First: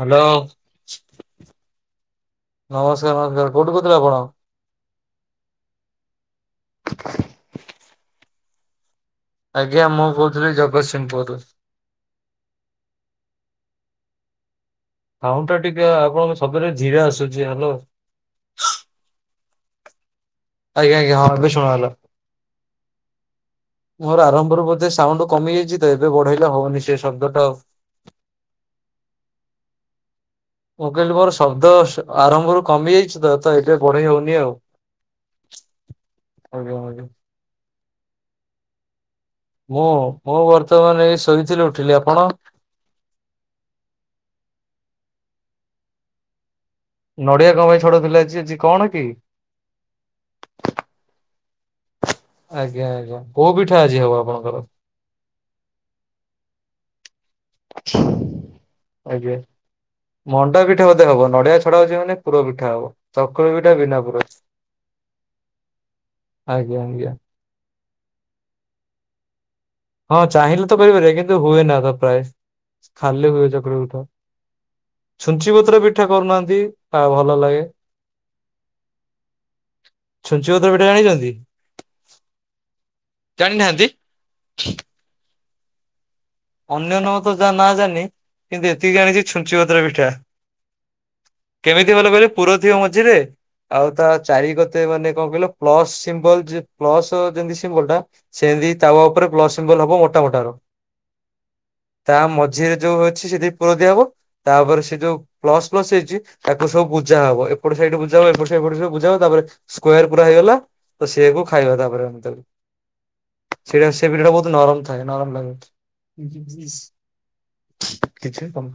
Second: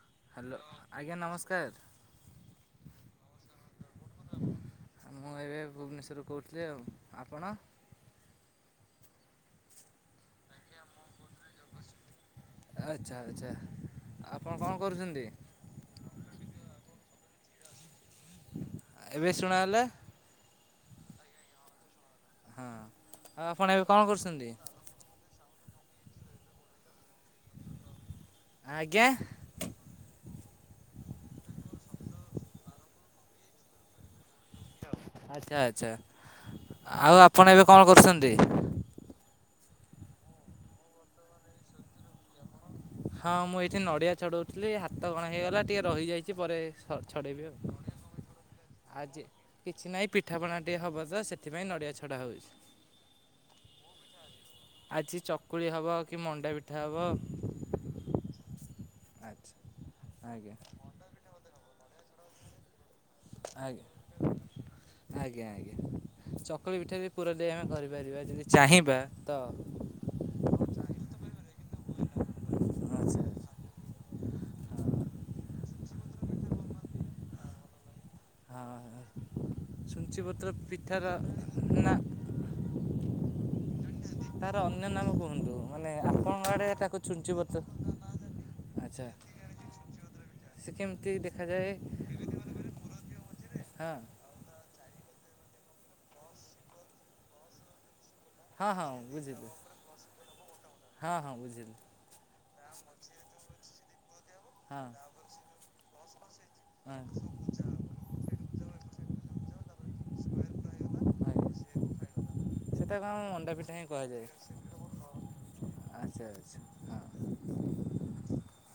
Hello! ଆଜ୍ଞା ନମସ୍କାର ନମସ୍କାର ନମସ୍କାର କୋଉଠୁ କହୁଥିଲେ ଆପଣ? ମୁଁ, ଏବେ ଭୁବନେଶ୍ୱରରୁ କହୁଥିଲି। ଆଉ ଆପଣ? ଆଜ୍ଞା, ମୁଁ କହୁଥିଲି ଜଗତସିଂହପୁର୍ ରୁ। ଆଚ୍ଛା ଆଚ୍ଛା, ଆପଣ କଣ କରୁଛନ୍ତି ସାଉଣ୍ଡ ଟା ଟିକେ ଆପଣଙ୍କ ଶବ୍ଦ ଟା ଧୀରେ ଆସୁଛି। ହାଲୋ! ଏବେ ଶୁଣା ହେଲା? ଆଞା ଆଞା ହଁ, ଏବେ ଶୁଣଗଲା। ଆଉ ଆପଣ ଏବେ କଣ ମୋର କରୁଛନ୍ତି ଆରମ୍ଭରୁ ବୋଧେ ସାଉଣ୍ଡ କମିଯାଇଛି ତ, ଏବେ ବଢେଇଲେ ହବନି ସେ ଶବ୍ଦଟା ଆଉ। ଆଜ୍ଞା। ମୁଁ, କହିଲି ମୋର ଶବ୍ଦ ଆରମ୍ଭରୁ କମିଯାଇଛି ତ, ତ ଏବେ ବଢେଇ ହଉନି ଆଉ। ଆଚ୍ଛା, ଆଚ୍ଛା, ଆଜ୍ଞା ଆଜ୍ଞା। ଆଉ ଆପଣ ଏବେ କଣ କରୁଛନ୍ତି? ମୁଁ, ମୁଁ ବର୍ତ୍ତମାନ ଏଇ ଶୋଇଥିଲି ଉଠିଲି। ଆପଣ? ହଁ, ମୁଁ ଏଇଠି ନଡିଆ ଛଡଉଥିଲି। ହାତ କଣ ହେଇଗଲା, ଟିକେ ରହିଯାଇଛି ପରେ ଛ-ଛଡେଇବି ନଡିଆ ଆଉ। କଣ ପାଇଁ ଛଡଉଥିଲେ ଆଜି ଆଜି କଣ କି? ଆଜି କିଛି ନାହିଁ, ପିଠାପଣା ଟିକେ ହବତ ସେଥ ସେଥିପାଇଁ ନଡ଼ିଆ ଛ ଆଜ୍ଞା, ଆଜ୍ଞା, କୋଉ ପିଠା ଆଜି ହବ ଆପଣଙ୍କର? ଆଜି ଚକୁଳି ହବ, କି ମଣ୍ଡା ପିଠା ହବ, ଆଜ୍ଞା, ଆଜ୍ଞା ମଣ୍ଡା ପିଠା ବଧେ ହବ। ନଡିଆ ଛଡା ହଉଛି ମାନେ ପୁର ପଠା ହବ। ଚକୁଳି ପିଠା ଆଜ୍ଞା, ବିନା ପୁର। ଆଜ୍ଞା ଆଜ୍ଞା, ଆଜ୍ଞା ଚକୁଳି ପିଠା ଆଜ୍ଞା ବି ପୁର ଦେଇଆମେ କରିବୁ। ପରିବା। ଯଦି ଚାହିଁବା ତ ହଁ ଚାହିଁଲେ ତ କରିପାରିବା କିନ୍ତୁ ହୁଏ ନା ତ ପ୍ରାୟ ଆଚ୍ଛା। ଖାଲି ହୁଏ ଚକୁଳି ପିଠା। ଛୁଞ୍ଚି ପତ୍ର ପିଠା କରୁନାହାଁନ୍ତି। ଭଲ ଲାଗେ। ହଁ ଛୁଞ୍ଚି ସୁଞ୍ଚିପତ୍ର ପତ୍ର ପିଠା ରା ନା। ଜାଣିନାହାଁନ୍ତି? ତାର ଅନ୍ୟ ନାମ କୁହନ୍ତୁ, ମାନେ ଆପଣଙ୍କ ଆଡ଼େ ତାକୁ ଅନ୍ୟ ନ ଛୁଞ୍ଚି ତ ଯା ପତ୍ର ନାଜାଣନି। କିନ୍ତୁ ଏତିକି ଆଚ୍ଛା ଜାଣିଛି ଛୁଞ୍ଚି ପତ୍ର ପିଠା। ସେ କେମିତି ଦେଖାଯାଏ କେମିତି ଭଲ କହିଲେ? ପୁର ଥିବ ମଝିରେ ଆଉ ହଁ ତା ଚାରି କତେ ମାନେ କଣ କହିଲ? ପ୍ଲସ ସିମ୍ବଲ ଯେ ପ୍ଲସ ଯେମିତି ସିମ୍ବଲ ଟା ହଁ ସେମିତି ହଁ ତାୱ ଉପରେ ବୁଝିଲି ପ୍ଲସ୍ ସିମ୍ବଲ ହବ ମୋଟ ମୋଟାର ହଁ ହଁ ବୁଝିଲି ତା ମଝିରେ ଯୋଉ ଅଛି ସେଦି ପୁର ଦିଆହବ। ତାପରେ ହଁ ସେ ଯୋଉ ପ୍ଲସ ପ୍ଲସ ହେଇଛି, ତାକୁସବୁ ହଁ ହଁ ବୁଜା ହବ। ଏପଟ ସାଇଡ୍ ବୁଝା ହବ। ଏପଢନଞ ଏପଟ ସବୁ ବୁଜାଅ, ତାପରେ ସ୍କୋୟାର ପୁରା ହେଇଗଲା। ତ ସେୟାକୁ ଖାଇବା ତାପରେ ଏମତି। ସେଟାକୁ ଆମ ମଣ୍ଡା ପିଠା ହିଁ ସେଇଟା, ସେ କୁହାଯାଏ ପିଠାଟା ବହୁତ ନରମ ଥାଏ। ନରମ ଲାଗେ। ଆଚ୍ଛା ଜିଗ୍ ଆଚ୍ଛା ଜିସ୍ କିଛି କହ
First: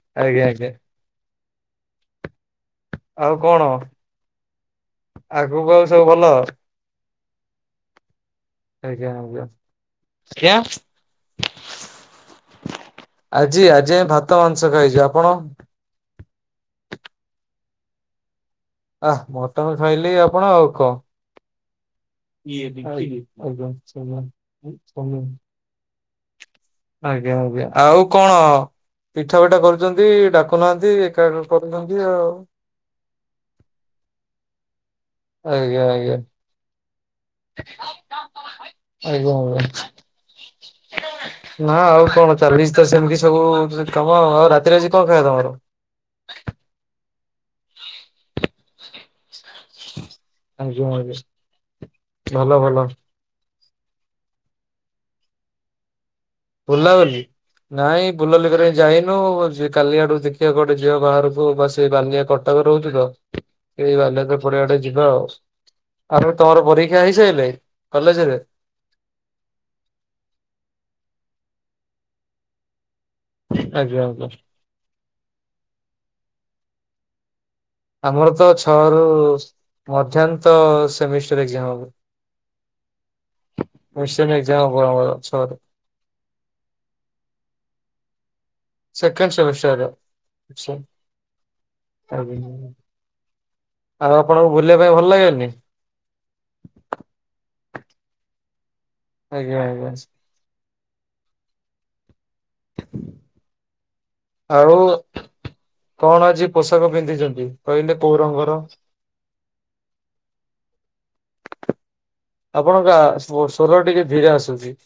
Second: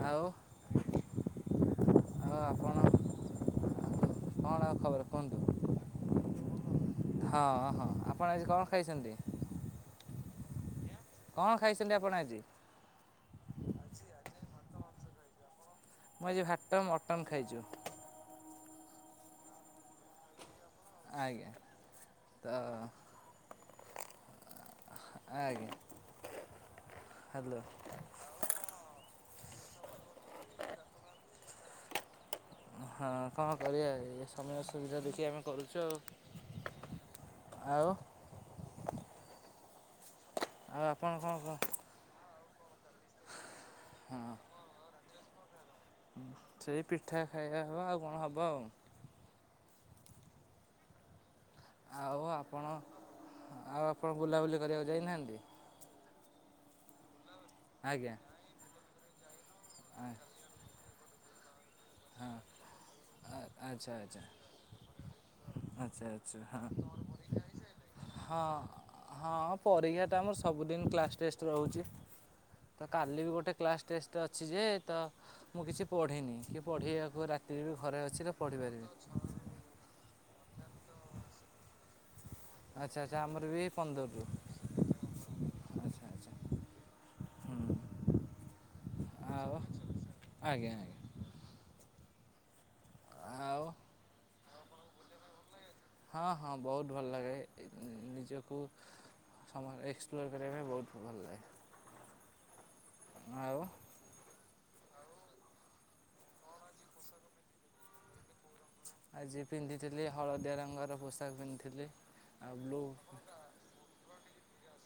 ହଁ ଆଉ ଆଜ୍ଞା ଆଜ୍ଞା ଆଉ ଆପଣ ଆଉ କଣ? କଣ ଆଉ ଖବର କୁହନ୍ତୁ ଆଗକୁ ଆଉ ସବୁ ଭଲ? ହଁ, ହଁ। ଆପଣ ଆଜି କଣ ଖାଇଛନ୍ତି? କ [unintelligible] କଣ ଖାଇଛନ୍ତି ଆପଣ ଆଜି ଆଜି ଆଜି, ଆମେ ଭାତ ମାଂସ ଖାଇଛୁ। ଆପଣ? ମୁଁ ଆଜି ଭାତ ମଟନ ଖାଇଛୁ। ଆ' ମଟନ ଖାଇଲି ଆପଣ ଆଉ। ଆଜ୍ଞା। ତ ଇଏ [unintelligible] ଆଜ୍ଞା ଆଜ୍ଞା, ହ୍ୟାଲୋ ଆଜ୍ଞା। ଆଉ କଣ? ପିଠା, ଫିଠା କରୁଛନ୍ତି, ଡାକୁନାହାନ୍ତି ଏକା, ଏକା କରୁଛନ୍ତି ଆଉ ହଁ କଣ କରିବା? ଏ ସମୟ ସୁବିଧା ଦେଖି ଆମେ କରୁଛୁ ଆଜ୍ଞା, ଆଉ ଆଜ୍ଞା। ଆଉ ଆଜ୍ଞା, ଆଜ୍ଞା। ଆଉ ଆପଣ କଣ କଣ ନା ଆଉ, କଣ? ଚାଲିଚିତ ସେମିତି ସବୁ କାମ। ହଁ ଆଉ' ରାତିରେ ଆଜି କଣ? ଏ ରହ, ରହ। ସେଇ ପିଠା ଖାଇବା ହବ। ଆଉ, କଣ ହବ? ଆଜ୍ଞା, ଆଜ୍ଞା। ଆଉ ଭଲ, ଆପଣ ଭଲ। ଆଉ ଆପଣ ବୁଲାବୁଲି କରିବାକୁ ଯାଇନାହାଁନ୍ତି। ବୁଲାବୁଲି। ନାଇଁ ବୁଲାବୁଲି କରିବାକୁ ଯାଇନି। କାଲି ଆଡୁ ଦେଖିବା ଗୋଟେ ଯିବା ବାହାରକୁ, ବା ସେ ବାଲିିଆ କଟକରେ ରହୁଛିତ। ଆଚ୍ଛା ଏଇ ଆଚ୍ଛା ବାଲିଯାତ୍ରା ପଡିଆବାଟେ ଯିବା ଆଉ ଆଚ୍ଛା ଆଉ, ଆଚ୍ଛା ତମର ହଁ ପରୀକ୍ଷା ହେଇସାଇଲେ କଲେଜରେ? ହଁ ହଁ, ପରୀକ୍ଷା ଟା ଆମର, ସବୁଦିନ କ୍ଲାସ ଟେଷ୍ଟ ରହୁଛି। ତ କାଲି ବି ଗୋଟେ କ୍ଲାସ ଆଜ୍ଞା ଟେଷ୍ଟ ଆଜ୍ଞା ଅଛି ଯେ, ତ ମୁଁ କିଛି ପଢ଼ିନି କି ପଢ଼େଇବାକୁ ରାତି ଆମର ତ ଛଅ ରୁ ମଧ୍ୟାନ୍ତ ସେମିଷ୍ଟାର, ଏକଜାମ୍ ହବ। ଆଚ୍ଛା ଆଚ୍ଛା ଆମର ବି ପନ୍ଦରରୁ କଶ୍ଚିନ୍ମ ଏକଜାମ୍ ହବ, ଆମର ଛରେ ଆଚ୍ଛା ଆଚ୍ଛା ହୁଁ ସେକେଣ୍ଡ ଆଉ ସେମିଷ୍ଟାର, ଆଜ୍ଞା କୋଶ ଆଜ୍ଞା ଆଉ ଆଉ ଆପଣଙ୍କୁ, ବୁଲିବା ପାଇଁ ଭଲ ଲାଗେନି? ହଁ, ହଁ। ବହୁତ ଭଲ ଲାଗେ, ନିଜକୁ ଆଜ୍ଞା ସମୟ, ଆଜ୍ଞା ଏକ୍ସପ୍ଲୋର କରିବାପାଇଁ ବହୁତ ଭଲ ଲାଗେ। [inaudible] [inaudible] ଆଉ, କଣ ଆଜି ପୋଷାକ ପିନ୍ଧିଛନ୍ତି? କହିଲେ କୋଉ ରଙ୍ଗର? ଆଜି ପିନ୍ଧିଥିଲି, ହଳଦୀଆ ରଙ୍ଗର ପୋଷାକ ପିନ୍ଧିଥିଲି ଆଉ ବ୍ଲୁ ଆପଣକା, ସ୍ବର-ସ୍ବରଟିକେ ଧିରେ ଆସୁଛି।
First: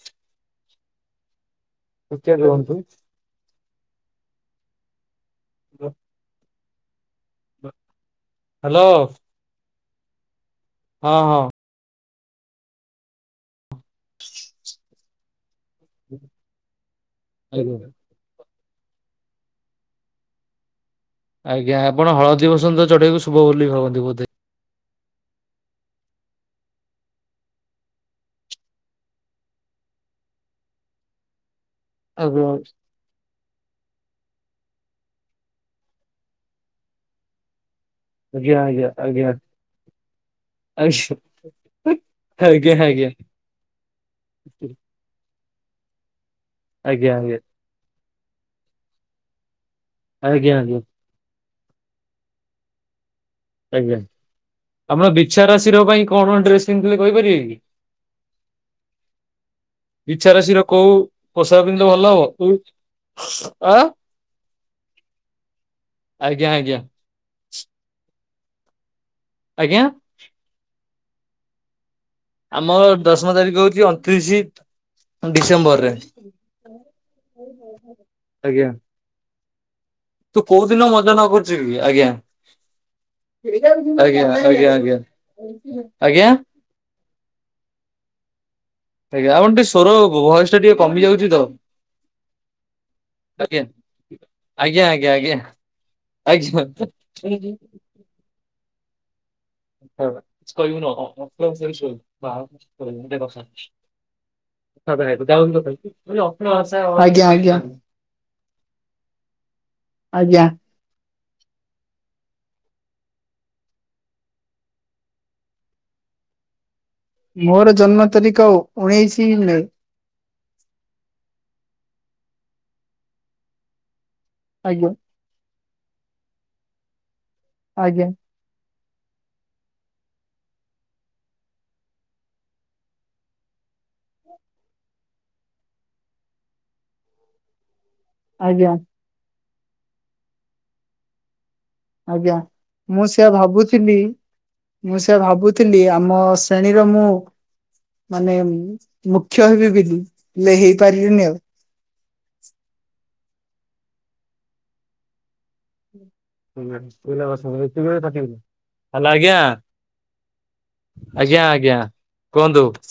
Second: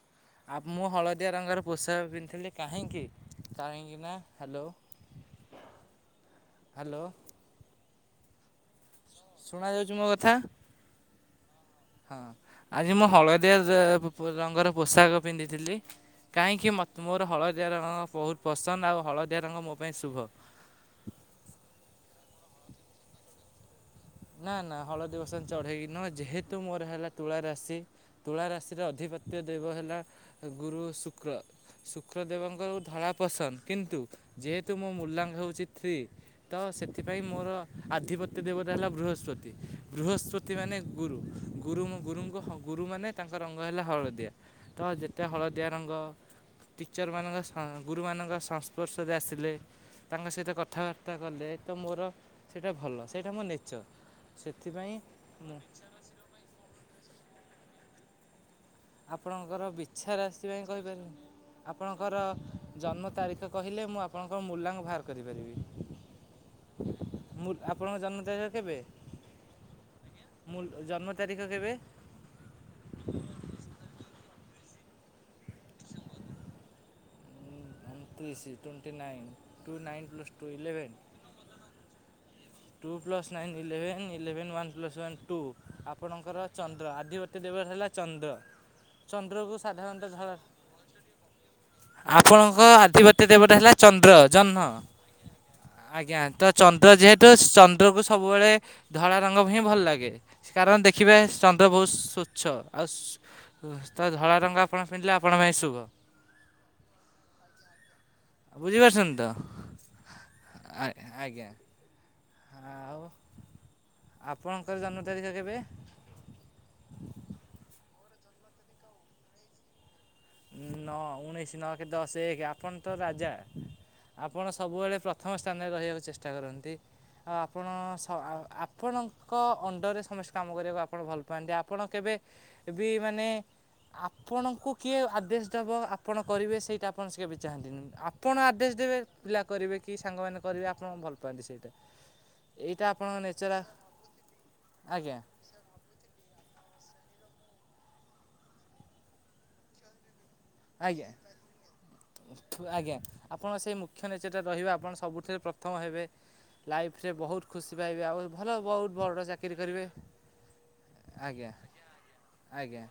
ଆ, ମୁଁ ହଳଦୀଆ ରଙ୍ଗର ପୋଷାକ ଟିକେ ପିନ୍ଧିଥିଲି ରୁହନ୍ତୁ କାହିଁକି? କାହିଁକିନା, ହାଲୋ। ହ୍ୟାଲୋ। ହାଲୋ। ହାଲୋ। ସୁଣା ଯାଉଛି ମୋ କଥା? ହଁ, ହଁ। ହଁ ଆଜି ମୁଁ ହଳଦିଆ, ଡ୍ରେ-ରଙ୍ଗର ପୋଷାକ ପିନ୍ଧିଥିଲି। କାହିଁକି ମୋତେ, ମୋର ହଳଦିଆ ଆଜ୍ଞା ରଙ୍ଗ ବହୁତ ପସନ୍ଦ, ଆଉ ହଳଦିଆ ରଙ୍ଗ ମୋ ପାଇଁ ଶୁଭ ଆଜ୍ଞା। ଆପଣ ହଳଦୀ ବସନ୍ତ ଚଢେଇକୁ ଶୁଭ ବୋଲି ଭାବନ୍ତି? ବୋଧେ ନା ନା ହଳଦୀ ହଳଦୀ ବସନ୍ତ ଚଢ଼େଇ ନୁହେଁ, ଯେହେତୁ ମୋର ହେଲା ତୁଳାରାଶି ତୁଳାରାଶିର ଅଧିପତ୍ୟ ଦେବ ହେଲା ଗୁରୁ, ଶୁକ୍ର। ଶୁକ୍ର ଆଜ୍ଞା ଦେବଙ୍କର ଧଳା ପସନ୍ଦ, କିନ୍ତୁ ଯେହେତ ତୁ, ମୋ ମୂଲ୍ୟାଙ୍କ ହେଉଛି ଥ୍ରୀ, ତ ସେଥିପାଇ ମୋର ଆଧିପତ୍ୟ ଆଜ୍ଞା ଦେବତା ଆଜ୍ଞା ହେଲା ଆଜ୍ଞା ବୃହସ୍ପତି ବୃହସ୍ପତି ମାନେ ଗୁରୁ ଗୁରୁ ଗୁରୁଙ୍କ ଆଜ୍ଞା ଆଜ୍ଞା ଆଜ୍ଞା ଗୁରୁମାନେ ତାଙ୍କ ରଙ୍ଗ ହେଲା ହ ହଳଦିଆ ତ ଯେତେ ଆ ହଳଦିଆ ରଙ୍ଗ ଆଜ୍ଞା ଆଜ୍ଞା ଟିଚରମାନଙ୍କ ସ ଗୁରୁମାନଙ୍କ ସଂସ୍ପର୍ଶରେ ଆସିଲେ ତାଙ୍କ ସହିତ ଆଜ୍ଞା ଆଜ୍ଞା କଥାବାର୍ତ୍ତା କଲେତ ମୋର ସେଇଟା ଭଲ ସେଇଟା ମୋର ଆଜ୍ଞା ଆମର ବିଛା ମୁଁ ରାଶି ର ପାଇଁ କଣ କଣ ଡ୍ରେସ୍ ପିନ୍ଧିବେ କହିପାରିବେ କି? [unintelligible] ଆପଣଙ୍କର ବିଛା ରାଶି ରାଶିର ପାଇଁ କୋଉ କହିପାରିବେନି ପୋଷାକ ପିନ୍ଧିଲେ ଭଲ ଆପଣଙ୍କର ହବ କୋଉ ଜନ୍ମ ତାରିଖ ଅ କହିଲେ ମୁଁ ଆପଣଙ୍କ ମୂଲ୍ୟାଙ୍କ ବାହାର କରିପାରିବି। ଆଜ୍ଞା ଆଜ୍ଞା ମୁଁ ଆପଣଙ୍କ ଜନ୍ମ ତାରିଖ କେବେ? ଆଜ୍ଞା। ମୁ ଜନ୍ମ ତାରିଖ କେବେ? ଆମର ଦଶମ ତାରିଖ ହଉଛି ତିରିଶ ଡିସେମ୍ବରରେ। ଅଣତିରିଶି ଆଜ୍ଞା twenty nine. Two nine plus ତୁ ଟୁ କୋଉ ଦିନ ଇଲେଭେନ୍ ମଜା ନ କରୁଛୁ କି ଆଜ୍ଞା। ଟୁ ପ୍ଲସ୍ ନାଇନ୍ ଇଲେଭେନ୍ ଆଜ୍ଞା ଇଲେଭେନ୍ ୱାନ୍ ପ୍ଲସ୍ ଆଜ୍ଞା। ୱାନ୍ ଟୁ ଆଜ୍ଞା ଆପଣଙ୍କର ଚନ୍ଦ୍ର ଆଦି ଦେବ ହେଲା ଚନ୍ଦ୍ର। ଆଜ୍ଞା ଆମ ଚନ୍ଦ୍ରକୁ ଟିକେ ସ୍ୱର ସାଧାରଣତଃ ଧର ବୟସଟା ଟିକେ କମି ଯାଉଛି ତ। ଆପଣଙ୍କ ଆଧିପତ୍ୟ ଦେବଟା ଆଜ୍ଞା। ହେଲା ଚନ୍ଦ୍ର ଜହ୍ନ। ଆଜ୍ଞା ଆଜ୍ଞା ଆଜ୍ଞା ଆଜ୍ଞା ତ ଚନ୍ଦ୍ର ଯେହେତୁ କିଛି ଚନ୍ଦ୍ର କୁ ସବୁବେଳେ ଧଳା ରଙ୍ଗ ବି ହିଁ ଭଲ ଲାଗେ କାରଣ କହିବୁନୁ ଦେଖିବେ ଚନ୍ଦ୍ର ବହୁତ ସ୍ୱଚ୍ଛ ଆଉ ସ [unintelligible] ଆଜ୍ଞା ଆଜ୍ଞା। ବୁଝିପାରୁଛନ୍ତି ତ ଆଜ୍ଞା ଆ ଆଜ୍ଞା। ଆଉ ଆପଣଙ୍କର ଜନ୍ମ ତାରିଖ କେବେ? ମୋର ଜନ୍ମ ତାରିଖ ଉଣେଇଶି ମେ। ନଅ ଉଣେଇଶି ନଅ ଏକ ଦଶ ଏକ ଆପଣ ତ ରାଜା। ଆପଣ ଆଜ୍ଞା ସବୁବେଳେ ପ୍ରଥମ ସ୍ଥାନରେ ରହିବାକୁ ଚେଷ୍ଟା କରନ୍ତି। ଆଉ ଆପଣ ସ ଆଜ୍ଞା ଆପଣଙ୍କ ଅଣ୍ଡରରେ ସମସ୍ତେ କାମ କରିବାକୁ ଆପଣ ଭଲ ପାଆନ୍ତି ଆପଣ କେବେ ବି ମାନେ ଆପଣଙ୍କୁ କିଏ ଆଦେଶ ଦେବ ଆପଣ କରିବେ ସେଇଟା ଆପଣ ସେ କେବେ ଚାହାନ୍ତିନି ଆପଣ ଆଦେଶ ଆଜ୍ଞା ଦେବେ ପିଲା କରିବେ କି ସାଙ୍ଗମାନେ କରିବେ ଆପଣ ଭଲ ପାଆନ୍ତି ସେଇଟା। ଆଜ୍ଞା ଏଇଟା ମୁଁ ଆପଣଙ୍କ ସେଆ ନେଚର ଭାବୁଥିଲି ମୁଁ ଆଜ୍ଞା ସେ ଭାବୁଥିଲି ଆମ ଶ୍ରେଣୀ ମୁଁ ମାନେ ମୁଖ୍ୟ ହେବି ବିଲିି। ଆଜ୍ଞା ଆଜ୍ଞା। ଆପଣ ସେହି ମୁଖ୍ୟ ନେଚରଟା ରହିବେ ଆପଣ ସବୁଠାରେ ପ୍ରଥମ ହେବେ। ଲାଇଫରେ ବହୁତ ଖୁସି ପାଇବେ ଆଉ ହ୍ୟାଲୋ ଭଲ ବହୁତ ବଡ଼ ଆଜ୍ଞା ଚାକିରି କରିବେ। ଆଜ୍ଞା କୁହନ୍ତୁ ଆଜ୍ଞା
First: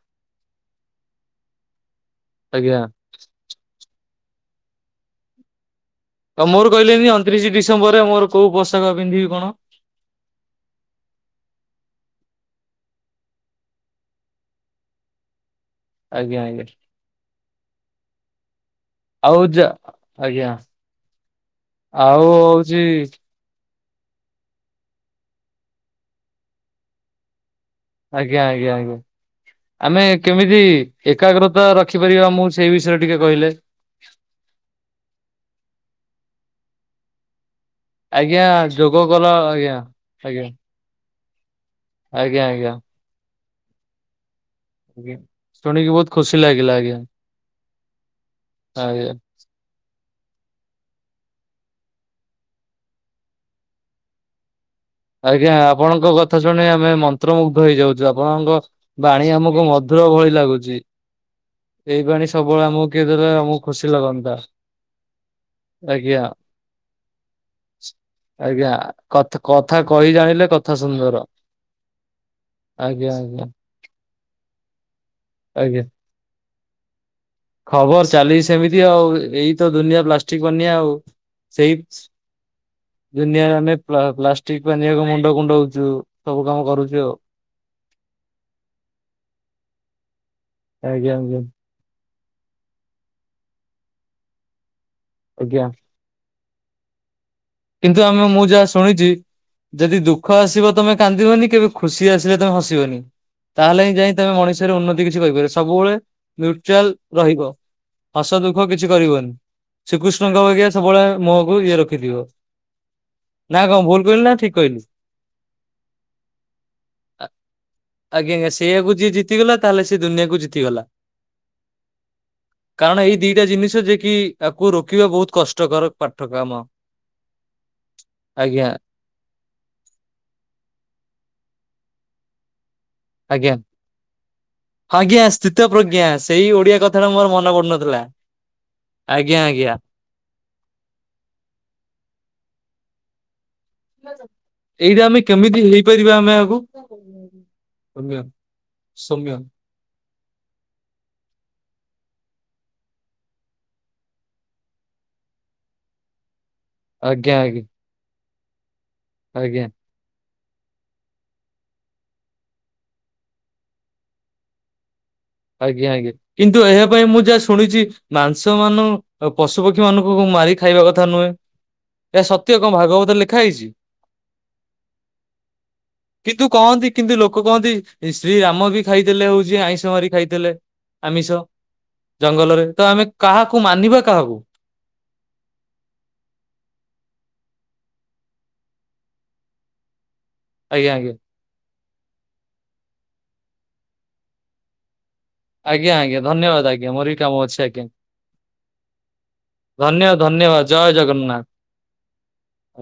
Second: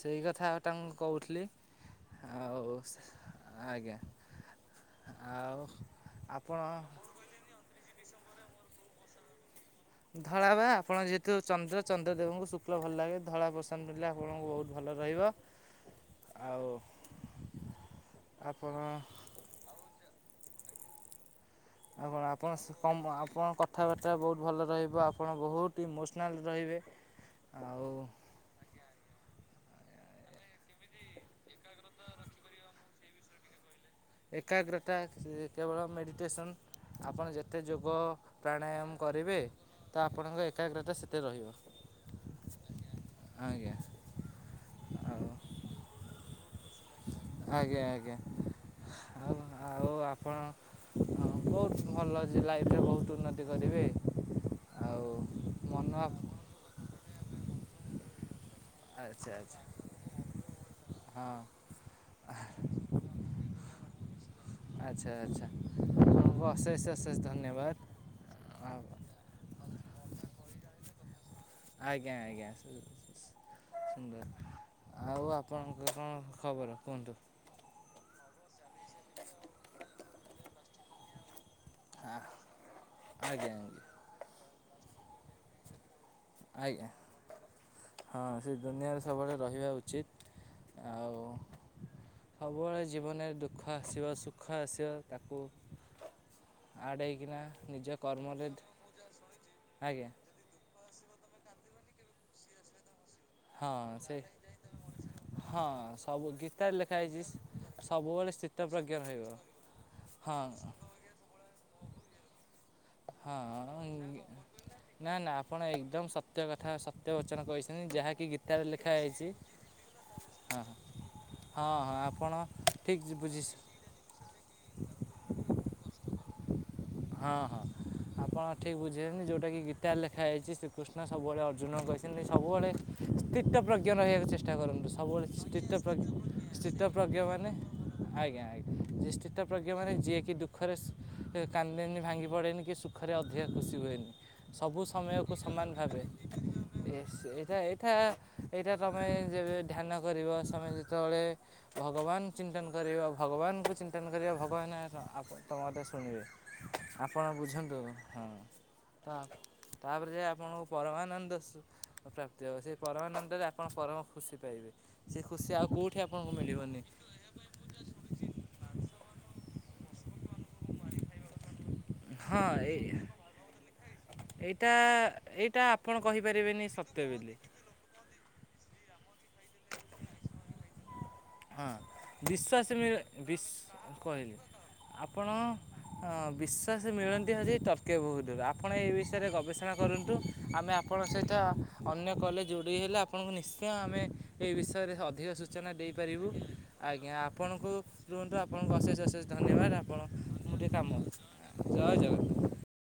ସେଇ କଥା ତାଙ୍କୁ କହୁଥିଲି। ହଉ ଆଜ୍ଞା ଆଜ୍ଞା ଆଉ। ଆଉ ଆପଣ ମୋର କହିଲେନି ଅଣତିରିଶ ଡିସେମ୍ବରରେ ମୋର କୋଉ ପୋଷାକ ପିନ୍ଧିବି କଣ? ଧଳା ବା ଆପଣ ଯେହେତୁ ଚନ୍ଦ୍ର ଚନ୍ଦ୍ରଦେବଙ୍କୁ ଶୁକ୍ଲ ଭଲ ଲାଗେ ଧଳା ପସନ୍ଦ ନିଲେ ଆପଣଙ୍କୁ ବହୁତ ଭଲ ଭଲ ରହିବ। ଆଜ୍ଞା ଆଜ୍ଞା। ଆଉ ଆପଣ ଆଉ ଯ ଆଜ୍ଞା। ଆପଣ ଆଉ ହଉଛି। ଆପଣ ଆପଣ କଥାବାର୍ତ୍ତା ବହୁତ ଭଲ ରହିବ ଆପଣ ବହୁତ ଇମୋସନାଲ୍ ରହିବେ ଆଉ ଆଜ୍ଞା ଆଜ୍ଞା ଆଜ୍ଞା। ଆମେ କେମିତି ଏକାଗ୍ରତା ରଖିପାରିବା ମୁଁ ସେଇ ବିଷୟରେ ଟିକେ କହିଲେ? ଏକାଗ୍ରତା କେବଳ ମେଡିଟେସନ ଆପଣ ଯେ ଏତେ ଯୋଗ ଆଜ୍ଞା ପ୍ରାଣାୟାମ ଯୋଗ କଲ କରିବେ ଆଜ୍ଞା ତ ଆପଣଙ୍କ ଆଜ୍ଞା ଏକାଗ୍ରତା ସେତେ ରହିବ। ଆଜ୍ଞା ଆଜ୍ଞା। ଆଜ୍ଞା। ଆଉ ଶୁଣିକି ବହୁତ ଖୁସି ଲାଗିଲା ଆଜ୍ଞା। ଆଜ୍ଞା ଆଜ୍ଞା। ଆଜ୍ଞା। ଆଉ ଆଉ ଆପଣ ବହୁତ ଭଲ ଅଛି ଲାଇଫରେ ବହୁତ ଉନ୍ନତି କରିବେ। ଆଉ ଆଜ୍ଞା ମନ ଆପଣଙ୍କ କଥା ଶୁଣି ଆମେ ମନ୍ତ୍ରମୁଗ୍ଧ ହେଇଯାଉଛୁ। ଆପଣଙ୍କ ବାଣୀ ଆଚ୍ଛା ଆଚ୍ଛା ଆମକୁ ମଧୁ ର ଭଳି ଲାଗୁଛି। ହଁ ଏଇ ବାଣୀ ସବୁବେଳେ ଆମକୁ କିଏ ଦେଲେ ଆମକୁ ଖୁସି ଲାଗନ୍ତା ଆଚ୍ଛା ଆଚ୍ଛା ଆଜ୍ଞା। ଆପଣଙ୍କୁ ଅଶେଷ ଅଶେଷ ଧନ୍ୟବାଦ ଆଜ୍ଞା କଥା କଥା କହି ଜାଣିଲେ କଥା ସୁନ୍ଦର। ଆଜ୍ଞା ଆଜ୍ଞା ସୁ- ଆଜ୍ଞା ସୁ ଆଜ୍ଞା ସୁନ୍ଦର ଆଉ ଆଜ୍ଞା। ଆପଣଙ୍କ କଣ? ଖବର କୁହନ୍ତୁ। ଖବର ଚାଲିଚି ସେମିତି ଆଉ ଏଇ ତ ଦୁନିଆ ପ୍ଲାଷ୍ଟିକ ପାନିଆ ଆଉ। ସେଇ ଆଜ୍ଞା ଦୁନିଆରେ ଆଜ୍ଞା ଆମେ ପ୍ଲାଷ୍ଟିକ ପାନିଆକୁ ମୁଣ୍ଡ କୁଣ୍ଡଉଛୁ। ସବୁ କାମ ଆଜ୍ଞା କରୁଛୁ ଆଉ। ହଁ ସେ ଦୁନିଆରେ ସବୁବେଳେ ରହିବା ଉଚିତ। ଆଜ୍ଞା ଆଉ ଆଜ୍ଞା। ସବୁବେଳେ ଜୀବନରେ ଦୁଃଖ ଆସିବ ସୁଖ ଆସିବ ତାକୁ ଆଜ୍ଞା ଆଡ଼େଇକିନା ନିଜ କିନ୍ତୁ ଆମେ ମୁଁ କର୍ମରେ ଯାହା ଶୁଣିଛି ଯଦି ଆଜ୍ଞା ଦୁଃଖ ଆସିବ ତମେ କାନ୍ଦିବନି, କେବେ ଖୁସି ଆସିଲେ ତମେ ହସିବନି। ହଁ ତାହେଲେ ହିଁ ଯାଇ ସେ ତମେ ମଣିଷରେ ଉନ୍ନତି କିଛି କରିପାର, ହଁ ସବୁବେଳେ ସବୁ ଗୀତାରେ ନ୍ୟୁଟ୍ରାଲ ଲେଖା ହେଇଛି ରହିବ। ହସ ସବୁବେଳେ ଦୁଃଖ କିଛି ଶୀତପ୍ରଜ୍ଞ କରିବନି। ରହିବ। ଶ୍ରୀକୃଷ୍ଣଙ୍କ ହଁ ବାଗିଆ ସବୁବେଳେ ମୁହଁକୁ ଇଏ ରଖିଥିବ। ହଁ ନା କଣ ଭୁଲ କହିଲି ନା ଠିକ କହିଲି? ନା ନା ଆପଣ ଏକଦମ ସତ୍ୟ କଥା ସତ୍ୟ ଆ- ବଚନ କହିଛନ୍ତି, ଯାହାକି ଆଜ୍ଞା ଆଜ୍ଞା ଗୀତାରେ ସେଇଆକୁ ଲେଖା ଯିଏ ହେଇଛି ଜିତିଗଲା ତାହେଲେ ସେ ଦୁନିଆକୁ ହଁ ଜିତିଗଲା। ହଁ ହଁ ଆପଣ କାରଣ ଠିକ୍ ଏଇ ଦିଟା ବୁଝି ଜିନିଷ ଯେ କିି ଆକୁ ରୋକିବା ବହୁତ କଷ୍ କଷ୍ଟକର ପାଠ୍ୟକ୍ରାମ। ହଁ ହଁ ଆପଣ ଠିକ୍ ବୁଝିଛନ୍ତି, ଯାଉଟାକି ଗୀତାରେ ଲେଖା ହୋଇଛି ଶ୍ରୀକୃଷ୍ଣ ସବୁବେଳେ ଅ ର୍ଜୁନଙ୍କୁ କହିଛନ୍ତି ସବୁବେଳେ ଆଜ୍ଞା ସ୍ଥିିତପ୍ରଜ୍ଞ ରହିବାକୁ ଚେଷ୍ଟା କରନ୍ତୁ, ଆଜ୍ଞା ସବୁବେଳେ ସ୍ ସ୍ଥିତ ପ୍ରଜ୍ଞା ସେଇ ଓଡିଆ ସ୍ଥିିତ କଥାଟା ପ୍ରଜ୍ଞ ମୋର ମାନେ ମନେ ପଡୁନଥିଲା। ଆଜ୍ଞା ଆଜ୍ଞା ଆଜ୍ଞା ଯେଷ୍ଠିତପ୍ରଜ୍ଞ ଆଜ୍ଞା ମାନେ ଯିଏକି ଦୁଃଖରେ କାନ୍ଦ ନ୍ଦେନି କି ଭାଙ୍ଗି ପଡ଼େନି କି ସୁଖରେ ଅଧିକା ଖୁସି ହୁଏନି, ସବୁ ଏଇଟା ଆମେ ସମୟକୁ କେମିତି ସମାନ ଭାବେ। ହେଇପାରିବା ଆମେ ଆକୁ ବେଶ ଏଇଟା ଏଇଟା ସୌମ୍ୟ ଏଇଟା ତମେ ସୌମ୍ୟ ଯେବେ ଧ୍ୟାନ କରିବ, ତମେ ଯେତେବେଳେ ଭଗବାନ ଚିନ୍ତନ କରିବ ଭଗବାନଙ୍କୁ ଚିନ୍ତନ କରିବା, ଭଗବାନ ତମ କଥା ଶୁଣିବେ। ଆପଣ ଆଜ୍ଞା ଆଜ୍ଞା ବୁଝନ୍ତୁ ହୁଁ। ତା ଆଜ୍ଞା ତାପରେ ଯାଇ ଆ ଆପଣଙ୍କୁ ପରମାନମାନନ୍ଦ ପ୍ରାପ୍ତି ହବ, ସେଇ ପରମାନନ୍ଦରେ ଆପଣ ପରମ ଖୁସି ପାଇବେ। ସେ ଖୁସି ଆଉ ଆଜ୍ଞା କେଉଁଠି ଆଜ୍ଞା ଆପଣଙ୍କୁ କିନ୍ତୁ ମିଳିବନି। ଏହା ପାଇଁ ମୁଁ ଯାହା ଶୁଣିଛି ମାଂସ ମାନ ପଶୁପକ୍ଷୀ ପକ୍ଷୀ ମାନଙ୍କୁ ମାରି ଖାଇବା କଥା ନୁହେଁ, ଏହା ହଁ ସତ୍ୟ କଣ ଏଇ ଭାଗବତରେ ଲେଖା ହେଇଛି? ଏଇଟା ଏଇଟା ଆପଣ କିନ୍ତୁ କହିପାରିବେନି କହନ୍ତି ସତ୍ୟ କିନ୍ତୁ ବୋଲି। ଲୋକ କହନ୍ତି ଶ୍ରୀ ରାମ ବି ଖାଇଥିଲେ ହଉଛି ଆଇଁଷ ମାରି ଖାଇଥିଲେ। ଆମିଷ। ହଁ ଜଙ୍ଗଲରେ ବିଶ୍ୱାସ ତ ମିଳେ ଆମେ ବିଶ କାହାକୁ ମାନିବା କହିଲି କାହାକୁ? ଆପଣ ବିଶ୍ଵାସ ମିଳନ୍ତି ଆଜି ତ ତର୍କ ବହୁତ୍। ଆପଣ ଏ ବିଷୟରେ ଗବେଷଣା କରନ୍ତୁ, ଆମେ ଆଜ୍ଞା ଆଜ୍ଞା ଆପଣଙ୍କ ସହିତ ଅନ୍ୟ କଲ୍ ରେ ଯୋଡି ହେଲେ, ଆପଣଙ୍କୁ ନିଶ୍ଚୟ ଆମେ ଏଇ ବିଷୟରେ ଅଧିକ ସୂଚନା ଦେଇ ଆଜ୍ଞା ଆଜ୍ଞା କରିପାରିବୁ। ଧନ୍ୟବାଦ ମୋର ଆଜ୍ଞା ବି କାମ ଅଛି ଆପଣଙ୍କୁ ଆଜ୍ଞା ରୁହନ୍ତୁ ଆପଣଙ୍କୁ ଅଶେଷ ଅଶେଷ ଧନ୍ୟବାଦ ଆପଣ ଧନ୍ୟ ମୁଁ ଧନ୍ୟବାଦ ଟିକିଏ କାମ ଜୟ ଜଗନ୍ନାଥ। ଜୟ ଜଗନ୍ନାଥ